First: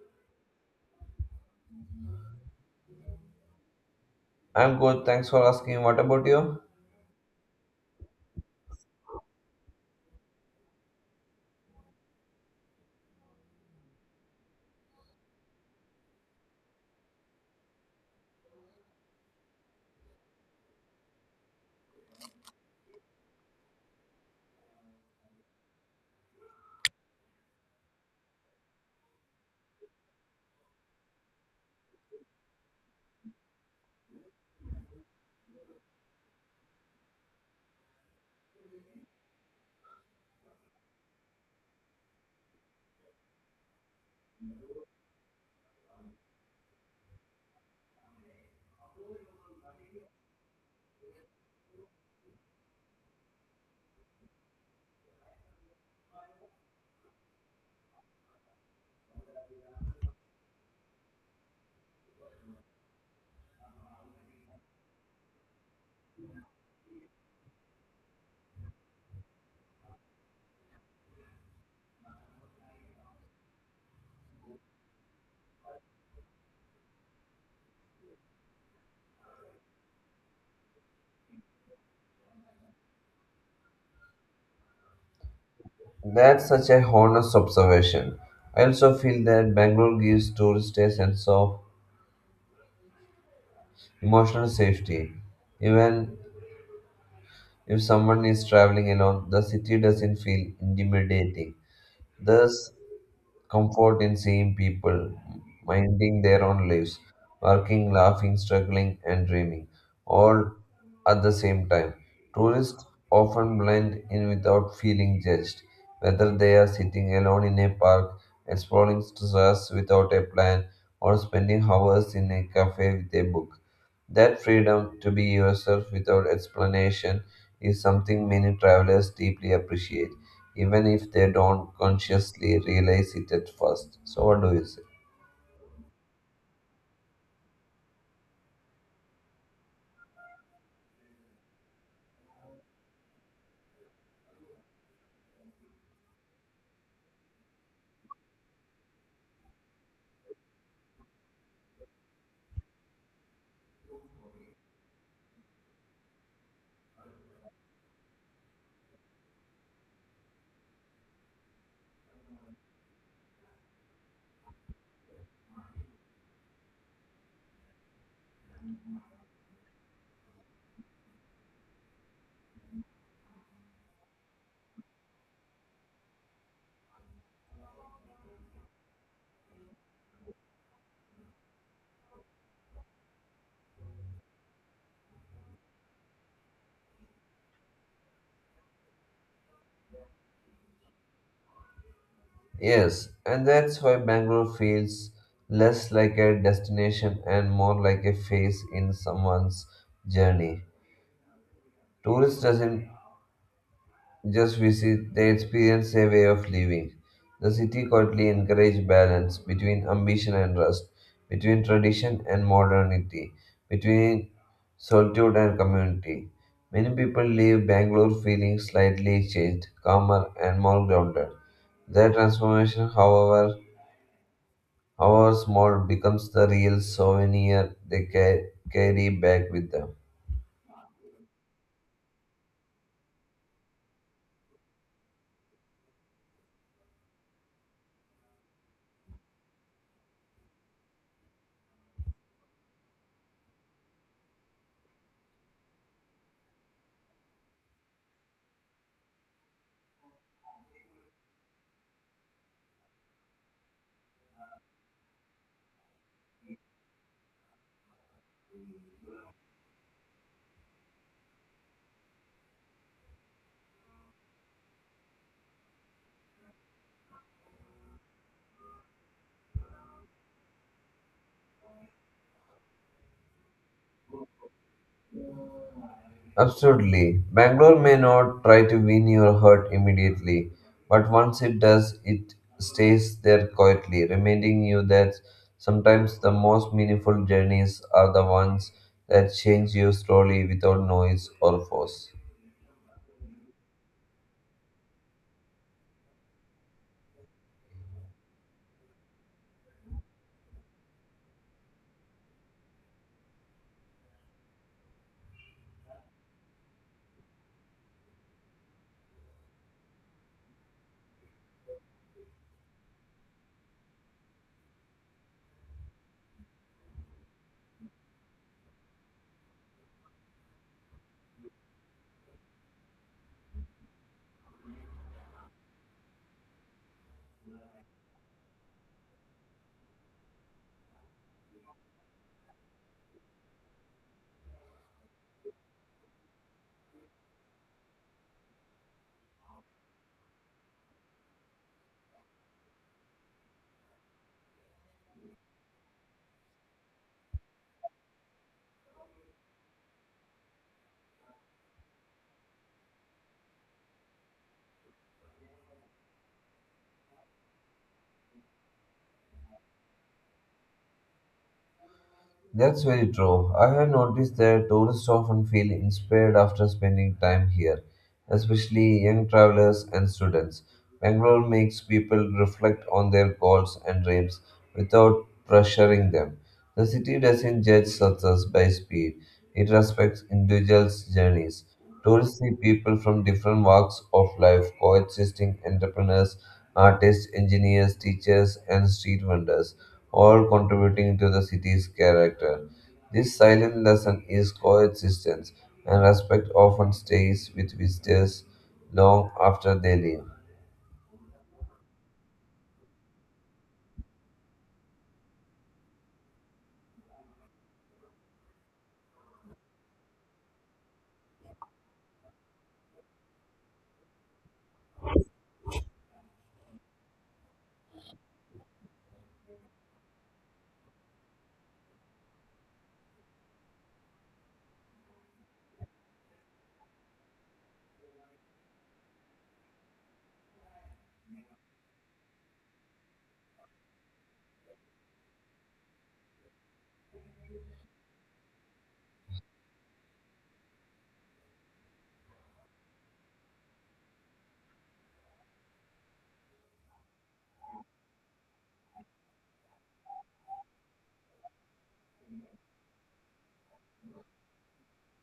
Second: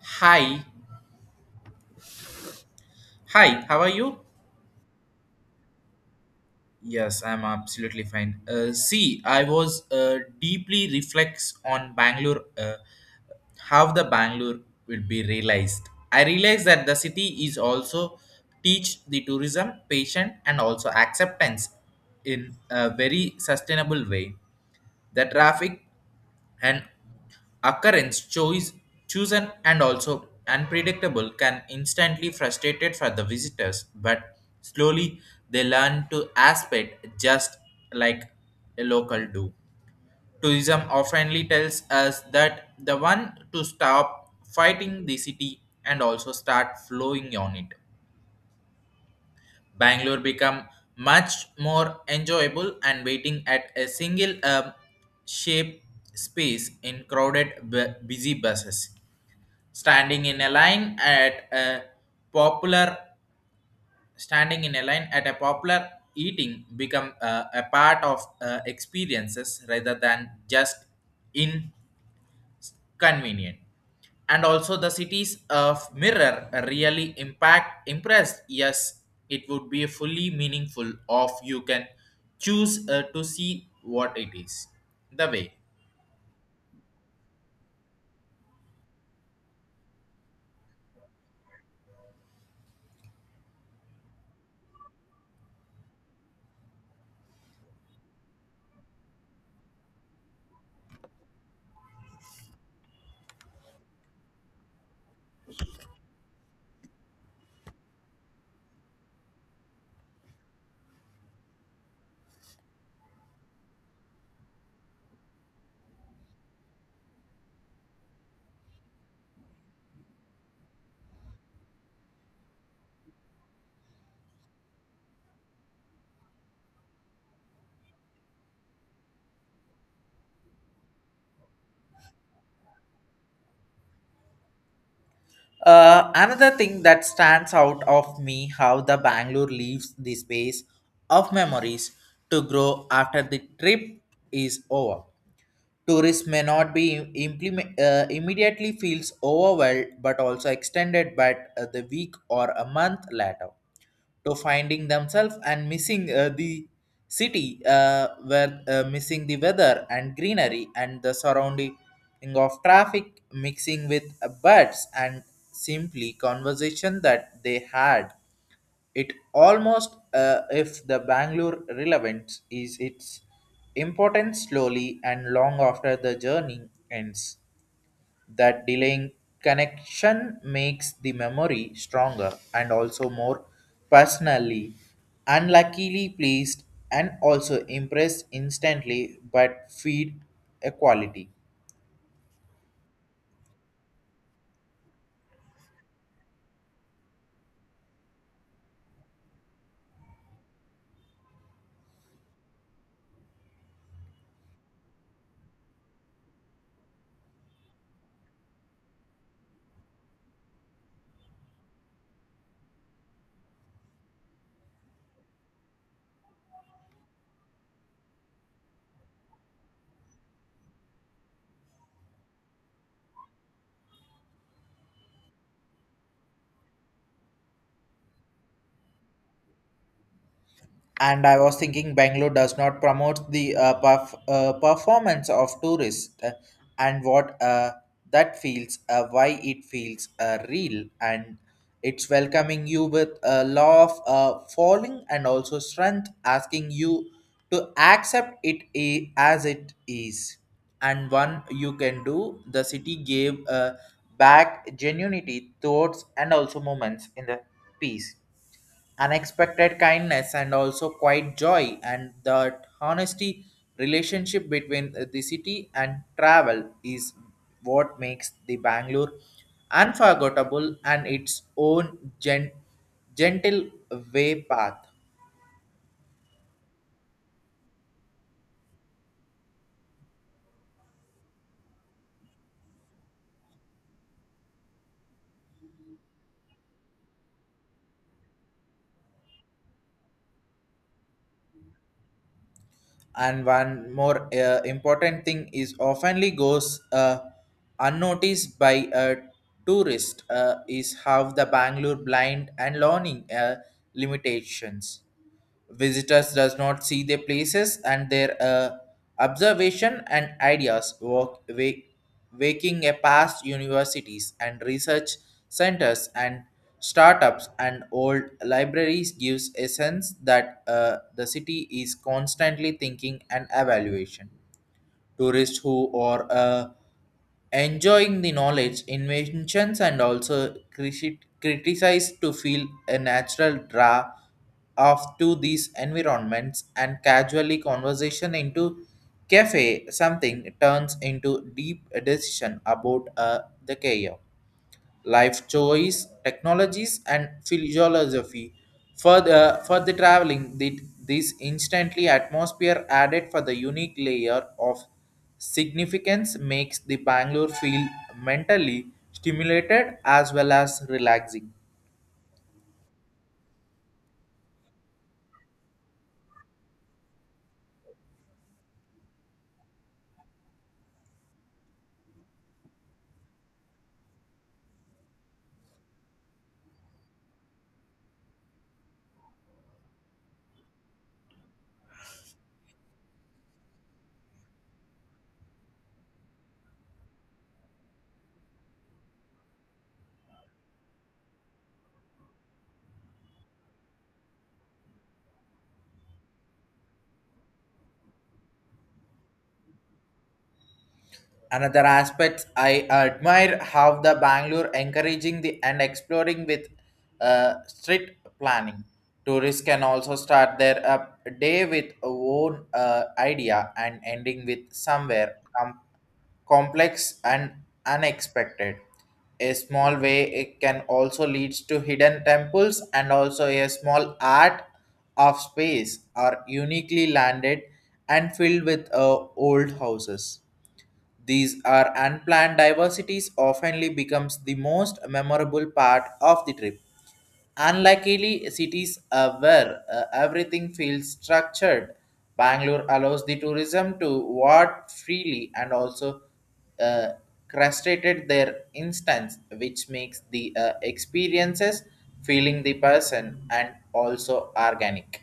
Hi. Hi, how are you? I'm good, thanks for asking. What about you? Yes, I'm absolutely fine. See, I was deeply reflects on Bangalore, how the Bangalore will be realized. I realized that the city is also teach the tourism, patient and also acceptance in a very sustainable way. The traffic and occurrence choice chosen and also unpredictable can instantly frustrated for the visitors, but slowly they learn to aspect just like a local do tourism oftenly tells us that the one to stop fighting the city and also start flowing on it. Bangalore become much more enjoyable and waiting at a single shape space in crowded busy buses, standing in a line at a popular, standing in a line at a popular eating become a part of experiences rather than just inconvenient. And also the cities of mirror really impact impressed, yes, it would be fully meaningful of you can choose to see what it is the way. That's such a honest observation. I also feel that Bangalore gives tourists a sense of emotional safety. Even if someone is traveling alone, the city doesn't feel intimidating. There's comfort in seeing people minding their own lives, working, laughing, struggling, and dreaming, all at the same time. Tourists often blend in without feeling judged, whether they are sitting alone in a park, exploring stars without a plan, or spending hours in a cafe with a book. That freedom to be yourself without explanation is something many travelers deeply appreciate even if they don't consciously realize it at first. So, what do you say? Another thing that stands out of me how the Bangalore leaves the space of memories to grow after the trip is over. Tourists may not be implement, immediately feels overwhelmed, but also extended by the week or a month later to finding themselves and missing the city where missing the weather and greenery and the surrounding of traffic mixing with birds and simply conversation that they had. It almost if the Bangalore relevance is its importance slowly and long after the journey ends, that delaying connection makes the memory stronger and also more personally unluckily pleased and also impressed instantly, but feed equality. Yes, and that's why Bangalore feels less like a destination and more like a phase in someone's journey. Tourist doesn't just visit, they experience a way of living. The city quietly encouraged balance between ambition and rest, between tradition and modernity, between solitude and community. Many people leave Bangalore feeling slightly changed, calmer, and more grounded. Their transformation, however, however small, becomes the real souvenir they carry back with them. And I was thinking Bangalore does not promote the performance of tourists and what that feels, why it feels real, and it's welcoming you with a law of falling and also strength, asking you to accept as it is. And one you can do, the city gave back genuinity, thoughts, and also moments in the piece, unexpected kindness and also quite joy, and the honesty relationship between the city and travel is what makes the Bangalore unforgettable and its own gentle way path. Absolutely. Bangalore may not try to win your heart immediately, but once it does, it stays there quietly, reminding you that sometimes the most meaningful journeys are the ones that change you slowly without noise or force. And one more important thing is oftenly goes unnoticed by a tourist is how the Bangalore blind and learning limitations. Visitors does not see the places and their observation and ideas walk, waking a past universities and research centers and startups and old libraries gives a sense that the city is constantly thinking and evaluation. Tourists who are enjoying the knowledge, inventions, and also criticize to feel a natural draw of to these environments, and casually conversation into cafe something turns into deep decision about the career life choice, technologies, and philosophy. Further traveling, did this instantly atmosphere added for the unique layer of significance makes the Bangalore feel mentally stimulated as well as relaxing. That's very true. I have noticed that tourists often feel inspired after spending time here especially young travelers and students. Bangalore makes people reflect on their goals and dreams without pressuring them. The city doesn't judge success by speed, it respects individuals' journeys. Tourists see people from different walks of life coexisting entrepreneurs, artists, engineers, teachers, and street vendors, all contributing to the city's character. This silent lesson is coexistence, and respect often stays with visitors long after they leave. Another aspect I admire how the Bangalore encouraging the and exploring with strict planning. Tourists can also start their day with a own idea and ending with somewhere complex and unexpected. A small way it can also leads to hidden temples and also a small art of space are uniquely landed and filled with old houses. These are unplanned diversities oftenly becomes the most memorable part of the trip. Unluckily, cities are where everything feels structured. Bangalore allows the tourism to walk freely and also uh, crustated their instance, which makes the experiences feeling the person and also organic.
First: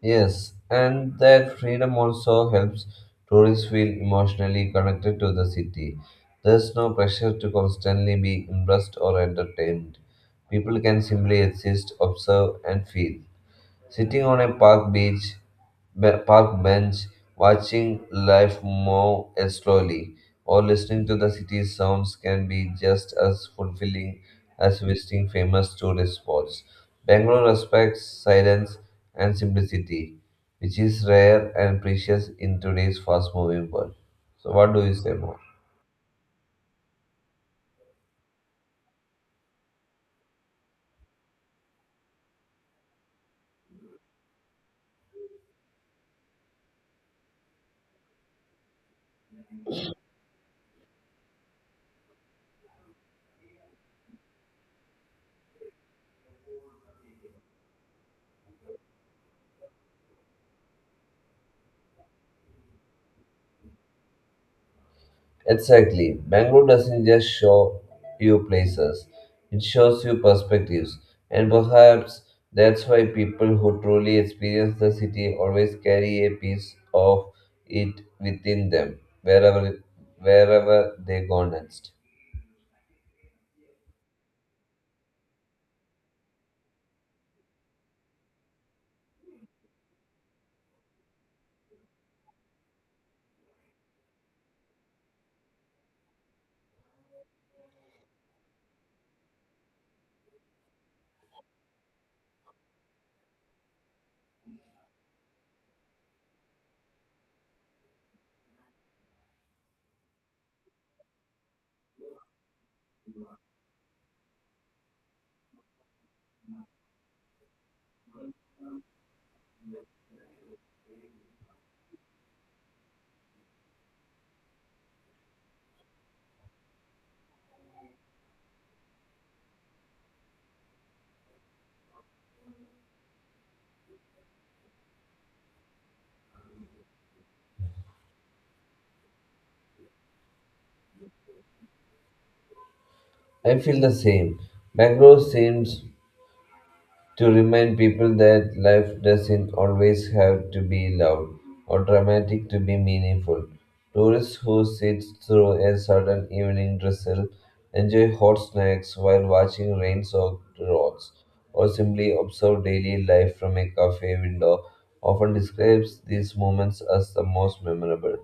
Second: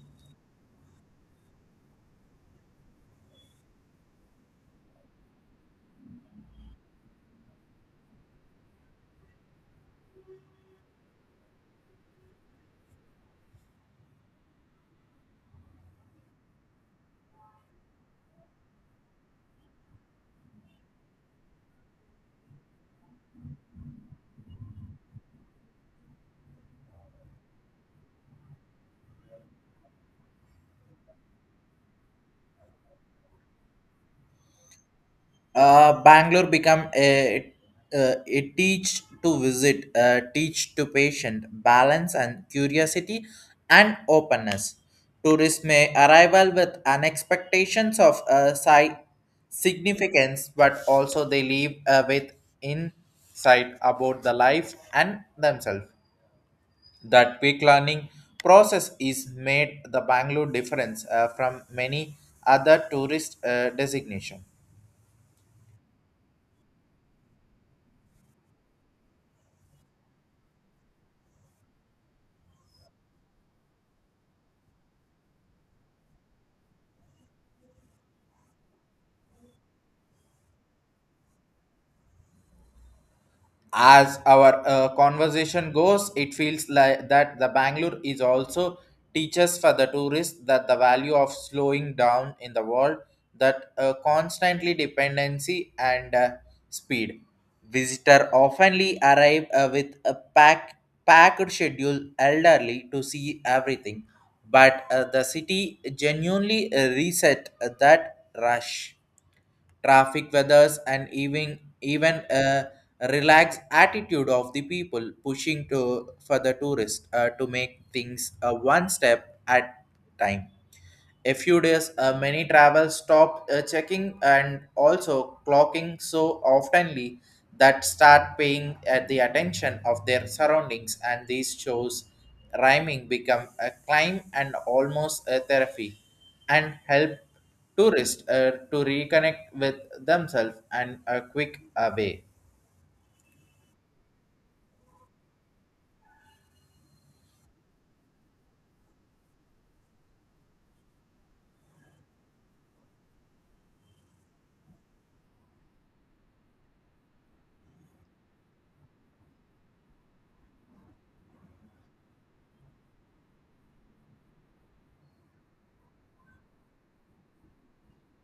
Yes, and that freedom also helps tourists feel emotionally connected to the city. There's no pressure to constantly be impressed or entertained. People can simply exist, observe, and feel. Sitting on a park beach, park bench, watching life move as slowly, or listening to the city's sounds can be just as fulfilling as visiting famous tourist spots. Bangalore respects silence and simplicity, which is rare and precious in today's fast-moving world. So, what do you say more? Bangalore become a teach to visit, teach to patient, balance and curiosity and openness. Tourists may arrival with an expectations of significance, but also they leave with insight about the life and themselves. That quick learning process is made the Bangalore difference from many other tourist designation. Exactly. Bangalore doesn't just show you places, it shows you perspectives. And perhaps that's why people who truly experience the city always carry a piece of it within them, wherever they go next. As our conversation goes, it feels like that the Bangalore is also teaches for the tourists that the value of slowing down in the world that constantly dependency and speed visitor oftenly arrive with a packed schedule elderly to see everything, but the city genuinely reset that rush traffic weathers and even a relaxed attitude of the people pushing to for the tourist to make things one step at time. A few days, many travel stop checking and also clocking so oftenly that start paying at the attention of their surroundings, and these shows rhyming become a climb and almost a therapy, and help tourists to reconnect with themselves and a quick away. I feel the same. Bangalore seems to remind people that life doesn't always have to be loud or dramatic to be meaningful. Tourists who sit through a sudden evening drizzle, enjoy hot snacks while watching rain soaked roads, or simply observe daily life from a cafe window often describes these moments as the most memorable.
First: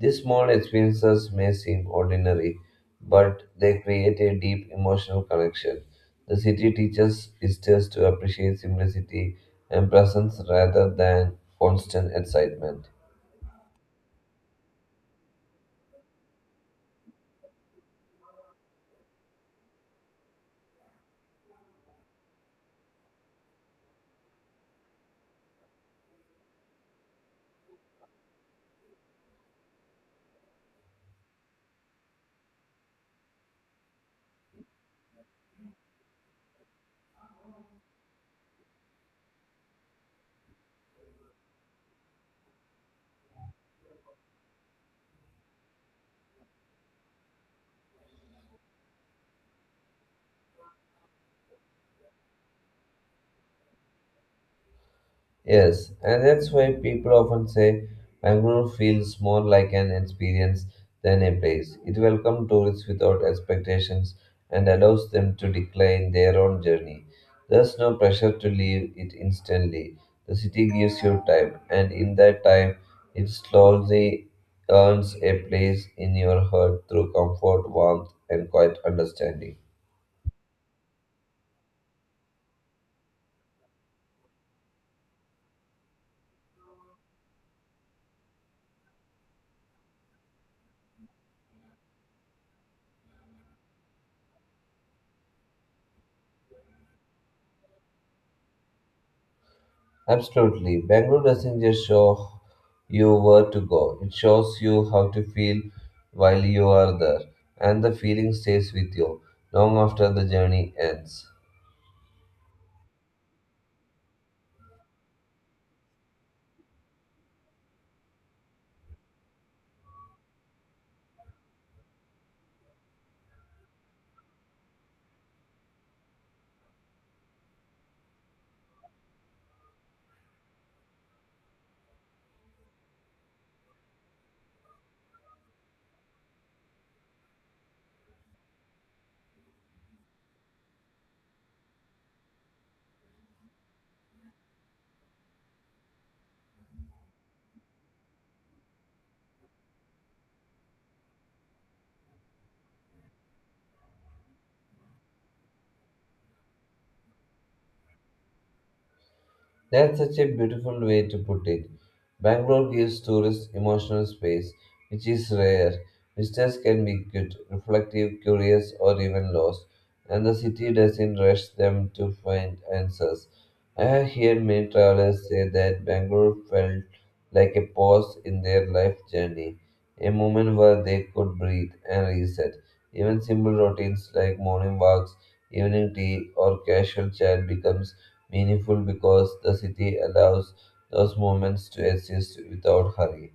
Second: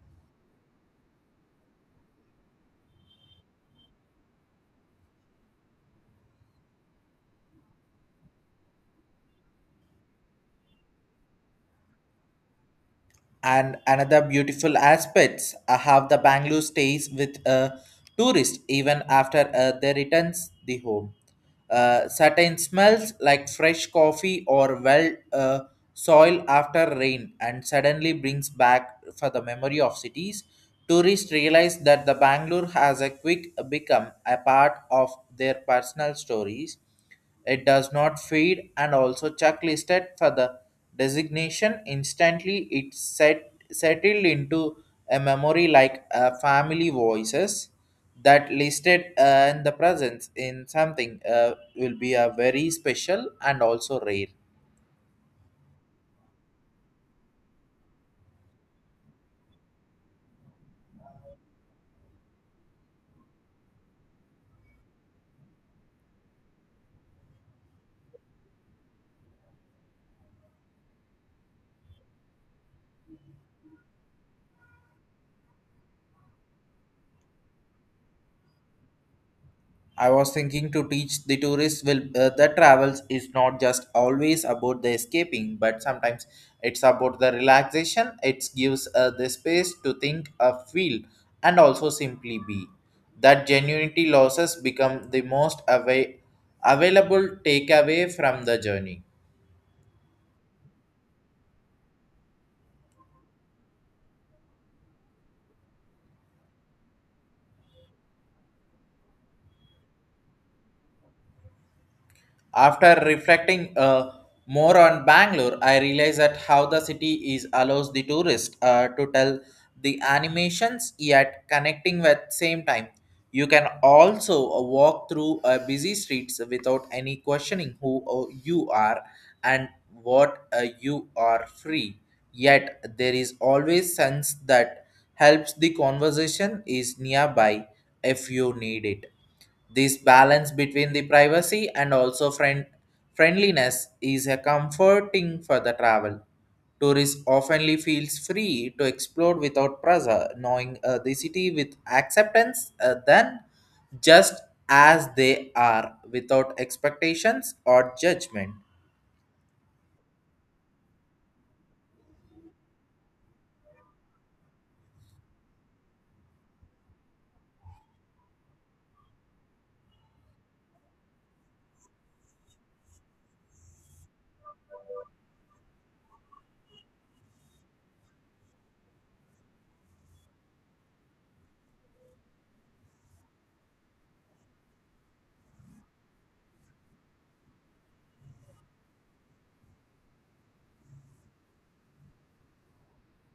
These small experiences may seem ordinary, but they create a deep emotional connection. The city teaches visitors to appreciate simplicity and presence rather than constant excitement. And another beautiful aspects how the Bangalore stays with a tourist even after they returns the home. Certain smells like fresh coffee or well soil after rain and suddenly brings back for the memory of cities. Tourists realize that the Bangalore has a quick become a part of their personal stories. It does not feed and also checklisted for the designation. Instantly, settled into a memory like a family voices that listed and the presence in something will be a very special and also rare. Yes, and that's why people often say Bangalore feels more like an experience than a place. It welcomes tourists without expectations and allows them to decline their own journey. There's no pressure to leave it instantly. The city gives you time, and in that time, it slowly earns a place in your heart through comfort, warmth, and quiet understanding. I was thinking to teach the tourists will the travels is not just always about the escaping, but sometimes it's about the relaxation. It gives the space to think, feel, and also simply be. That genuinity losses become the most away available takeaway from the journey. Absolutely. Bangalore doesn't just show you where to go, it shows you how to feel while you are there, and the feeling stays with you long after the journey ends. After reflecting more on Bangalore, I realized that how the city is allows the tourist to tell the animations yet connecting with same time. You can also walk through busy streets without any questioning who you are and what you are free. Yet there is always sense that helps the conversation is nearby if you need it. This balance between the privacy and also friendliness is a comforting for the travel. Tourists oftenly feels free to explore without pressure, knowing the city with acceptance than just as they are, without expectations or judgment. That's such a beautiful way to put it. Bangalore gives tourists emotional space, which is rare. Visitors can be good, reflective, curious, or even lost, and the city doesn't rush them to find answers. I have heard many travelers say that Bangalore felt like a pause in their life journey, a moment where they could breathe and reset. Even simple routines like morning walks, evening tea, or casual chat become meaningful because the city allows those moments to exist without hurry.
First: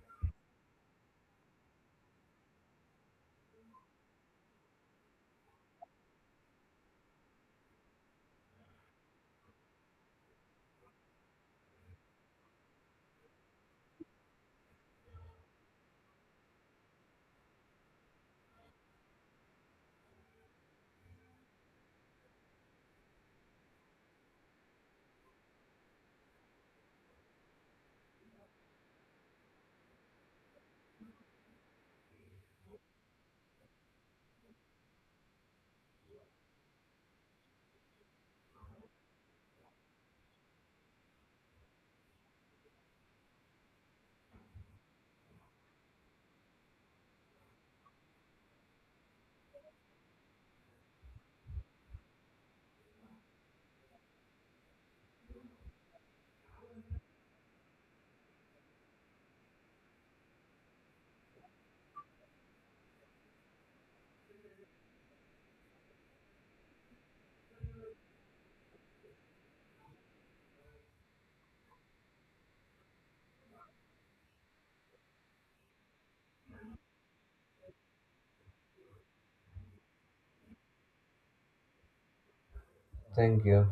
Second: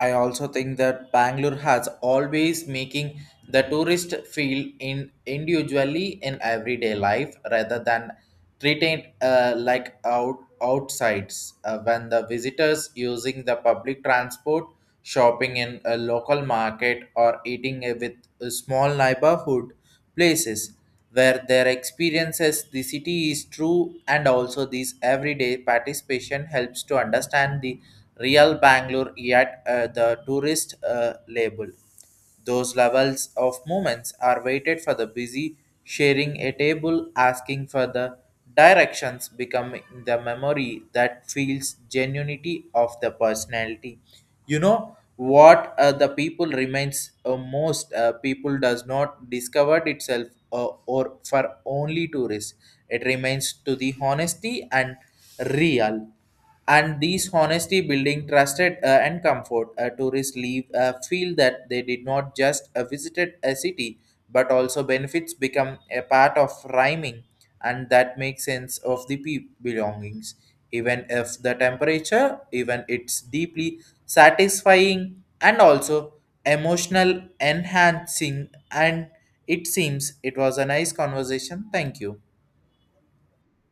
I also think that Bangalore has always making the tourist feel in individually in everyday life rather than treated like outsides when the visitors using the public transport, shopping in a local market or eating with small neighborhood places where their experiences the city is true, and also this everyday participation helps to understand the real Bangalore yet the tourist label. Those levels of moments are waited for the busy sharing a table, asking for the directions becoming the memory that feels genuinity of the personality. You know what the people remains most people does not discover itself or for only tourists, it remains to the honesty and real, and these honesty building trusted and comfort tourists leave feel that they did not just visited a city but also benefits become a part of rhyming, and that makes sense of the belongings, even if the temperature even it's deeply satisfying and also emotional enhancing. And it seems it was a nice conversation. Thank you. Thank you.